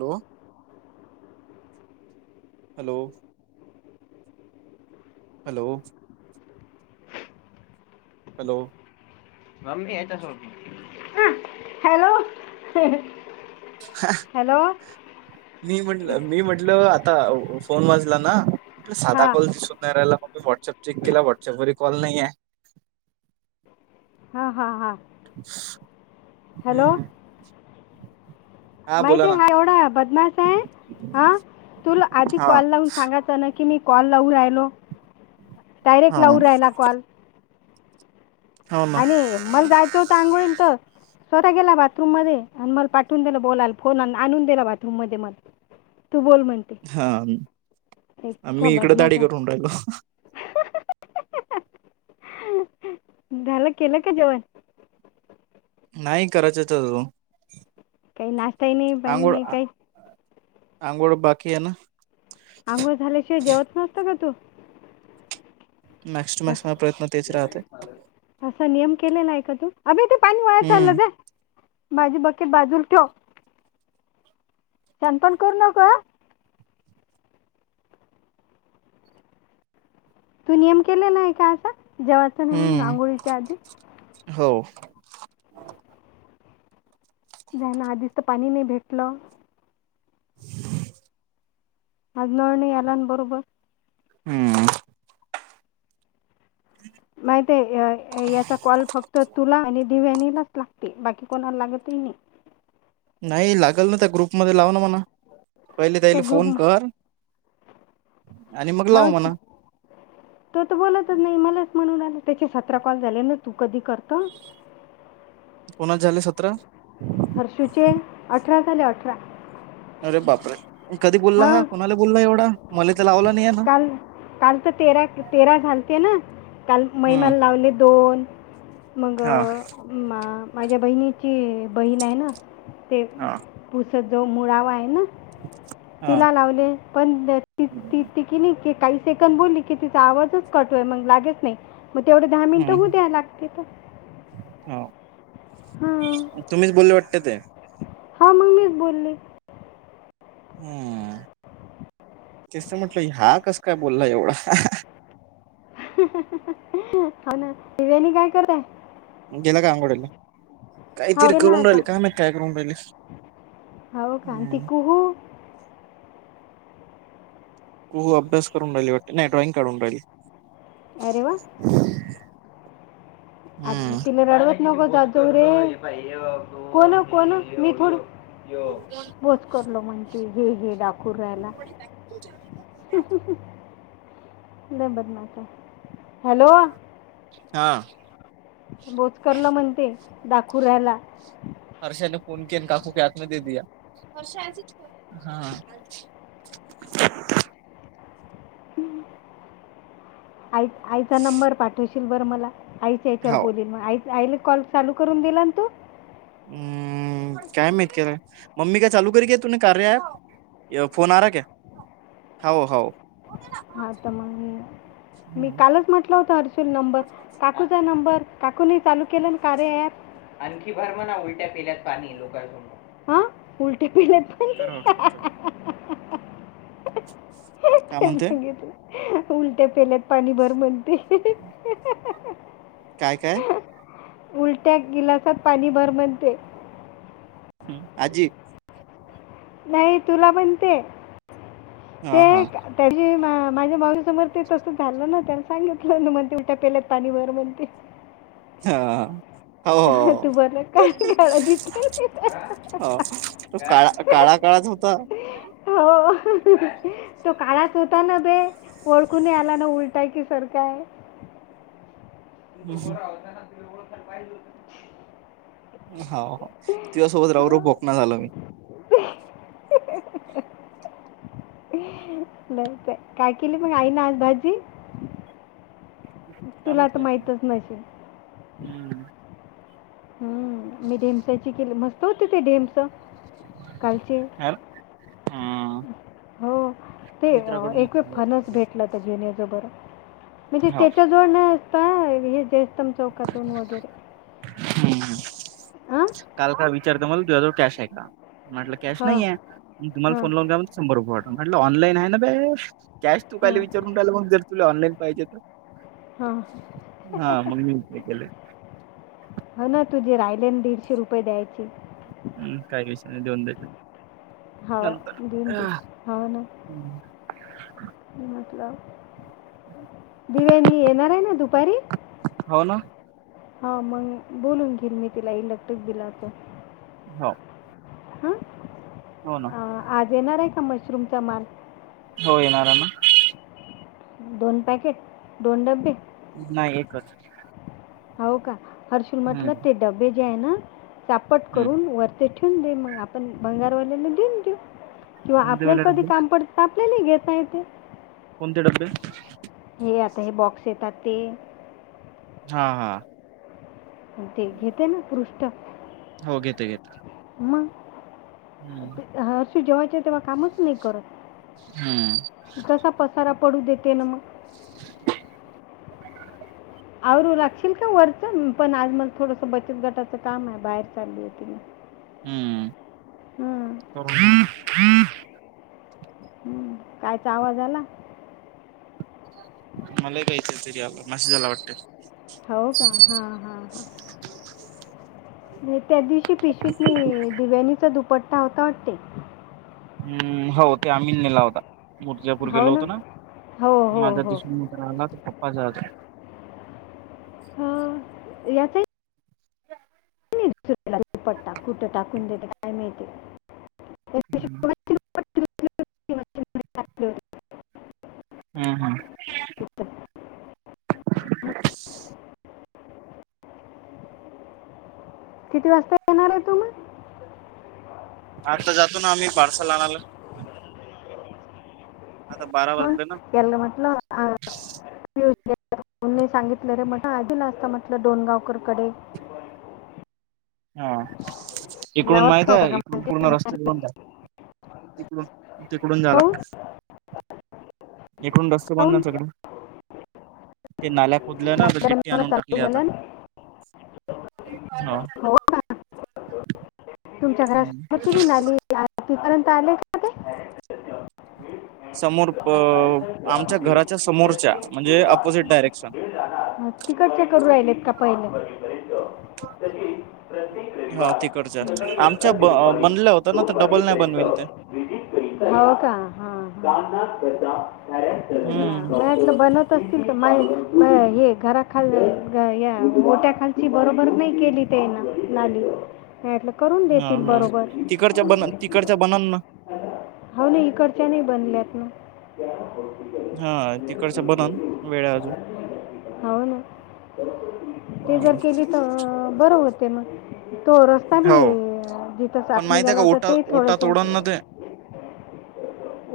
बघु. Hello. Hello. Hello. [unintelligible] हं. Hello. हे, हॅलो मी म्हटल, मी म्हटलं आता फोन वाजला ना म्हटलं साधा हां कॉल दिसून नाही राहिला मग मी व्हॉटसअप चेक केला व्हॉट्सअपवर कॉल नाहीआयं. हा. हा. हा. हम्म माहिती हा एवढा बदमास आहे हा तुला आधी हा कॉल लावून सांगा ना की मी कॉल लावून राहिलो डायरेक्ट हा लावू राहिला कॉल हो ना आणि मला जायचं होतं आंघोळ तर स्वतः गेला बाथरूम मध्ये आणि मला पाठून दिलं बोलाला फोन आणून दिला बाथरूम मध्ये मग तू बोल म्हण हा. मी इकडे बदमाश दाडी करून राहिलो. झाल. केलं का जेवण? नाही. करायचच अजून. काही नाश्ता ही नाही. पाणि नाही. काही आंंगुळ बाकी हे ना. अंघोळ झाल्याशिवाय जेवत नसतो का तू? मॅक्स टू मॅक्स म असं प्रयत्न तेच राहते असा नियम केलेला आहे का तू अभे ते पाणी वाया हम्म चाललं द माझी बकेट बाजूला ठेव शानपण करू नका का तू नियम केलेला आहे का असा जेवायचा नाही म्हणून हम्म आंघोळीच्या आधी हो जना आधीच तर पाणी नाही भेटलं अज नोड न याला ना बरोबर हम्म माहित आहे याचा कॉल फक्त तुला आणि दिव्यानीलाच ते बाकी कोणाला लागत ही नाही नाही लागल ना त्या ग्रुप मग लाव ना मणा पहिले त्या त्याला ग्रुप फोन कर आणि मग लाव हो ते- म्हणा तर तो बोलतच नाही मलाच म्हणून आलं त्याचे सतरा कॉल झाले ना तू कधी करत कोणाचेः झाले सतरा हरषुचे अठरा झाले अठरा अरे बापरे कधी बोलला हा हां कुणाला बोलला एवढा मला तर लावला नाही ना काल तर तेरा तेरा झालते ना काल हम्म महिमाला लावले दोन मग हा माझ्या बहिणीची बहीण आहे ना ते हा पुस जो मुळावा आहे ना हा तिला लावले पण त ती हम्म ती कि नाही काही सेकड बोलली की तिचा आवाजच कट होयय मग लागेच नाही मग तेवढे दहा मिनिटं होऊ द्याय लागते ह हां तुम्हीच बोलले वाटत ते हां मग मीच बोल र हम्म तेच च म्हटलं हा कस काय बोलला एवढा हो ना दिव्यानी काय करताय गेला का आंघोळीला हो काहीतरी गेला करून आता राहिले का म काय करून राहिले हो का ती हम्म. खुप खू अभ्यास करून राहिली वाटत नाही डॉइंग काढून राहिली अरे वा [inaudible] [unintelligible] आ हम्म तिला रडवत नको जावु रे कोण कोण मी थोड बोच करलो म्हणती हे हे डाकूर राहायला नाही बदनात हॅलो हा बोजकरलो म्हणते दाखूऱयला हर्षाने फोन केलता काकू के हात म दे द हष हा हम्म [unintelligible] आई आईचा नंबर पाठवशील बरं मला आईच्या याच्यावर हाव. बोलल मग आ आईले कॉल चालू करून दिला ना तू. हम. काय माित मम्मी काय चालू करी घ तुही कार्य फोन आरा का. होव हो. हा तर मग मी हम्म कालच म्हटलं होत अर् नंबर काकूचा नंबर काकूे चालू केला ना कारे ऍप आणखी भर म्हणा उलट्या पिल्यात पाणी लोकजून उलट्या पिल्यात च हॉटपॉटचाल काय ते म्हणत? उलट्या पेल्यात पाणी भर म्हणते. काय काय? उलट्या गिलासात पाणी भर म्हनते. हम् आजी. नाही तुला म्हणते. हा हा ते. त्याची मा माझ्या माऊसमोर ते तसं झालं ना त्याने सांगितलं ना मग ते उठ्या पेल्यात पाणी भर म्हणते. हा. हो तू हो बरं काळ काळा दिसला नाही. हो त काळा काळा काळात होत‌ ब [inaudible] हो तो काळाच होता ना बे. ओळखून आला ना उलटाय कि सारखंय. हम् हम. गळ पाहिज होत. हो तझसोबत राव र भोकणा झालं मी. [inaudible] [unintelligible] नाही काय केली मग आई ना आज भाजी. काम तुला तर माहित? माहीतच नसेल हम्म. हम्म मी ढेमसाची केली मस्त होते ते ढेमस? यार हम. हो ते एक घेतलं होतं फनच ते. भेटला तर घेऊन याज बर. म्हणजे हो त्याच्याजवळ नाही असता हे जेस्तम चौकातून वगैरे. हम् हां काल काय विचारत मला द हज कॅश आहे का? म्हटलं कॅश हां नाही आहे तुम्हाला हां फोन लावून घ म्हण शंभर रुपयेट म्हटलं ऑनलाईन आहे ना बा. कॅश तू का हां विचारून टहिला मग जर तुला ऑनलाईन पाहिजे तर. हां हा मग मी ते केले. ह ना तुझे राहिले दीडशे रुपये द्यायचे. हम् काही विषय नाही दोन द्याचा. हो नंतर देऊन दे ह्. [unintelligible] [inaudible] मतलब दिवेनी येणार आहे ना दुपारी. हो ना. हा मग बोलून घेन मी तिला इलेक्ट्रिक दिलाच. हो. हम. हो ना. आज येणार आहे का मशरूमचा माल. हो येणार आहे ना. दोन पॅकेट दोन डब्बे. नाही एकच. हो का हर्षुल हम्म म्हटलं ते डबे जे आहे ना साचापट हम्म करून वर. ते ठेवून दे मग आपण बंगारवाल्याला देऊन देऊ किंवा कोणते वाले आपल्याला कधी डब्बे काम पडत. आपल्याली घेत य ते. कोणते डब्बे. हे आता हे बॉक्स येतात ते हा हा. ते घेते ना पृष्ठ. हो घेत घेत. मग. [unintelligible] हर्षी जेव्हाच्या तेव्हा कामच नाही करत. हम्म. कसा पसारा पडू देते ना मग. [unintelligible] आवरू लागशील का वरचं पण आज मला थोडस बचत गटाचं काम आहे बाहेर चालली आहे त [unintelligible] हम्म. हम्म कायचा आवाज आला. मला कायचं तरी याला मेसेज जाला वाटते. हो का हा हा हा. त्या दिवशी पिशवीत नाही दिव्यानीचा दुपट्टा होता वाटते. हम्म हो ते आम्ही नेला होता मुर्जापूर गेलो होतो ना हो हो माझ्या हो दिसून [unintelligible] हा यात दुपट्टा कुठे टाकून देते काय काय माहिती. [unintelligible] दोघांचे दुपट्टे धुतले होते, मशीनमध्ये टाकले होते हम्म हम्म. [unintelligible] किती वाजता येणार आहे तुम आता जातो ना आम्ही पार्साल आणयला. आता बारा ह वाजले ना यांना म्हटलं आता ने सांगितलं रे म्ह आधीला असता म्हटलं डोनगावकर कडे हा इकडून माहित लावत होता आहे का इकडून म्हणते मी पूर्ण म्हटलं, रस्ता [unintelligible] तिकडून जा काहून लागतं. इकडून रस्त बंद काहून सकड ते नाल्या पुदल ना नाटक गिट्टी बनवणं आणून चालू टाकली आता झालं ना हो. तुमच्या घरात सोरची बिन आली तिपर्यंत आलेय का ते. [unintelligible] समोर आमच्या घराच्या समोरच्या म्हणजे अपोजिट डायरेक्शन. म तिकडच्या करू राहिलेत का पहिले. हो रविवार तिकडच्या सकाळी अकरा आमच्या ते ब दुपारी बनल्या होत ना दोन तर डबल नाही वाजेपर्यंत बनवेल ते. हो का हा हा हा. मला हम्म. वाटलं बनव [unintelligible] बरोबर नाही केली त्यान नाली करून हा देतील हा बरोबर तिकडच्या बनन तिकडच्या बनन ना. हो ना इकडच्या नाही बनल्यात ना. हा तिकडच्या बनन वेळ आहे अजून. होव ना. ते जर केली तर बरं होते मग तेवढं. ताी हो जिथं पण साप माहित आहे निघाला का होत ओटा ते ओटा थोडस तोडन ना ते.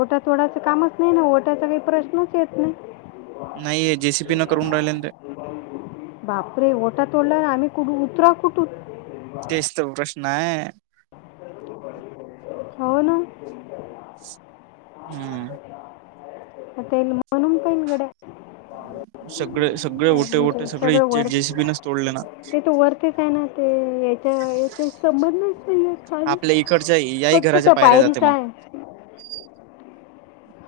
ओटा तोडायचं काम नाही ना ओट्याचा प्रश्नच येत नाही. नाही जे सी पी न करून राहिले ते. बापरे ओठा तोडला आम्ही कुठ उतरा कुठनं. तेच तर प्रश्न आहे. हो ना. हम्म. आता येल म्हणून पहिल गड्या. सगळे सगळे ओटे ओटे म्हणजे सगळे सगळं इच्छे वर जेसीबीनच तोडले ना ते तू वर तेच आहे ना ते हच्या याचे संबंधच [unintelligible] आणि आपल्या इकडच्या याही फक्त घराच्या त्या पायऱ्या जाते पायरीच मग आहे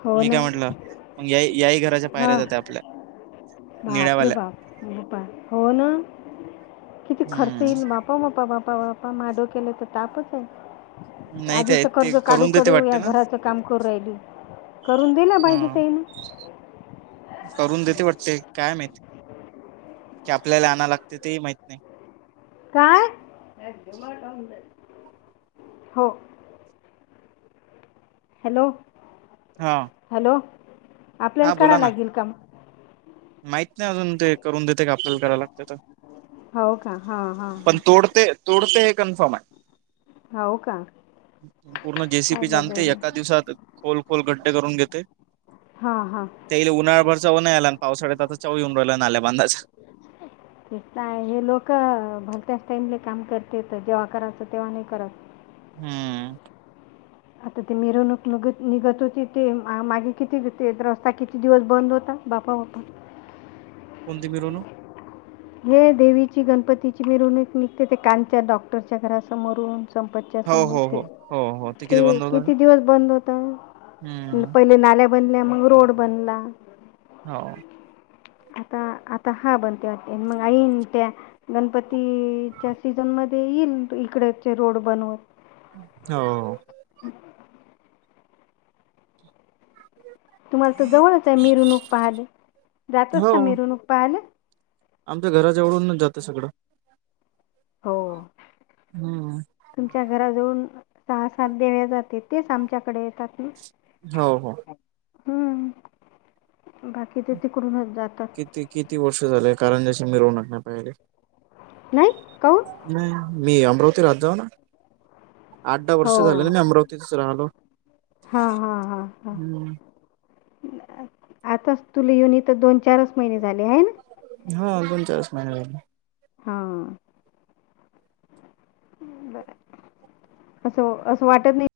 हो मी ना काय म्हटल. मग या याही घराच्या पायऱ्या हां जाते आपल्या बापरे निळ्यावाल्या बाप हो ना? किती खर्च येईल हम्म बाप [unintelligible] नाही आधीच ते ते कर्ज काढू करून काढू देते या वाटते ना घराच काम करू राहिली. करून दिला पाहिजे ह ते ना करून देते वाटते. काय माहित की आपल्याला आणाव लागते? तेही माहित नाही. काय? हो. हॅलो.. हा. हॅलो. आपल्याला हा करा बोला ना लागेल का माहित नाही अजून ते करून देते का आपल्याला कराय लागते. हो का हां हां पण हां तोडते तोडते हे कन्फर्म आहे. हो का संपूर्ण जेसीपी पाहिलं जाणते जाईल एका दिवसात खोल खोल गड्डे करून घेते. हा हा. त्या उन्हाळभर चव नाही आला आणि पासाळत आता चवी उन रावला नाल्या बांधाचा [unintelligible] हे लोक भलत्याच टाईमले काम करतेेत. जेव्हा करायचं तेव्हा नाही करत. हम्म. आता ते मिरवणूक निघत होती ते मागे किती ते रस्ता किती दिवस बंद होता? [unintelligible] कोणती मिरवणुक? हे देवीची, गणपतीची मिरवणूक निघते ते कांच्या डॉक्टरच्या घरासमोरून संपतच्या हो, समोर हो, ते. हो, हो, हो ते बंद होता? किती दिवस बंद होत? हम्म. पहिले नाल्या बनल्या, मग रोड बनला. हो. [unintelligible] गणपतीच्या सीजन मध्ये येईल इकडचे रोड बनवून. हो तुम्हाला तर जवळच आहे मिरवणूक पाहाली जातच ना हो. मिरवणूक पाहालं आमच्या घराच्या एवढून जातं सगळं हो हम्म तुमच्या घराजवन सहा सात देव्या जाते तेच आमच्याकडे येतात हो हो हम्म बाकी ते तिकूनच जात किती किती वर्ष झालेय कारण ज्याशी मिरवूनक नाही पाहिले नाही कोण नाही मी अमरावती राह जाऊ ना आठ दहा वर्ष हो झाले ना मी अमरावतीतच राहिलो हा हां हां हां हम्म. आताच तुला येऊन इ तरं दोन चारच महिने झाले आहे ना हा दोन चाळीस महिने झाले हां ब असं असं वाटत नाही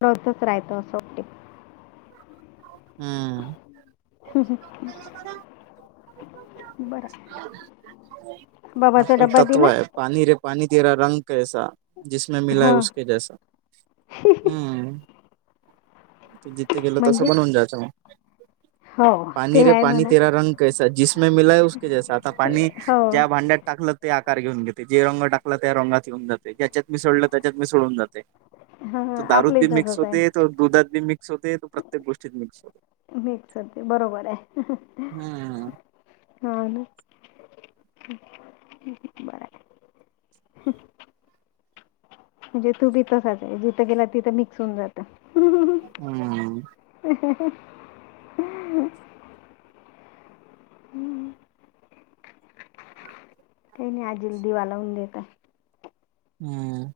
्रोतच राहतो असं वाटते [unintelligible] हम् हम हा. बर बाबाचा आपलं एक ड्बा तत्व दिला आहे पाणी रे पणी तेरा रंग कैसा जिसमे म मिलाय हां उसक जैसा. हम्म ते जिथे गेल तस म्हणजे बनवून जात. [inaudible] हो ते पाणी रे आहे पाणी म्हणा तेरा रंग कैसा जसमे मिलाया उसके जैसा आता पाणी हो ज्या भांड्यात टाकलं ते आकार घेऊन घेते जे रंग टाकला त्या रंगात येऊन जाते ज्याच्यात मिसळलं त्याच्यात मिसळून जाते. हां त हां दारू आपलंही बी मिक्स तसंच होते आहे तो दुधात बी मिक्स होते तो प्रत्येक गोष्टीत मिक्स होतंय. मिक्स होते बरोबर आहे. हा अ. हा ना बर आहे. ह म्हणजे तू बी साच जिथं गेला तिथं मिक्स होऊन जात. हम्म. हं हं हं. हम्म. काही नाही आज [unintelligible] दिवा लावून देत हम्म.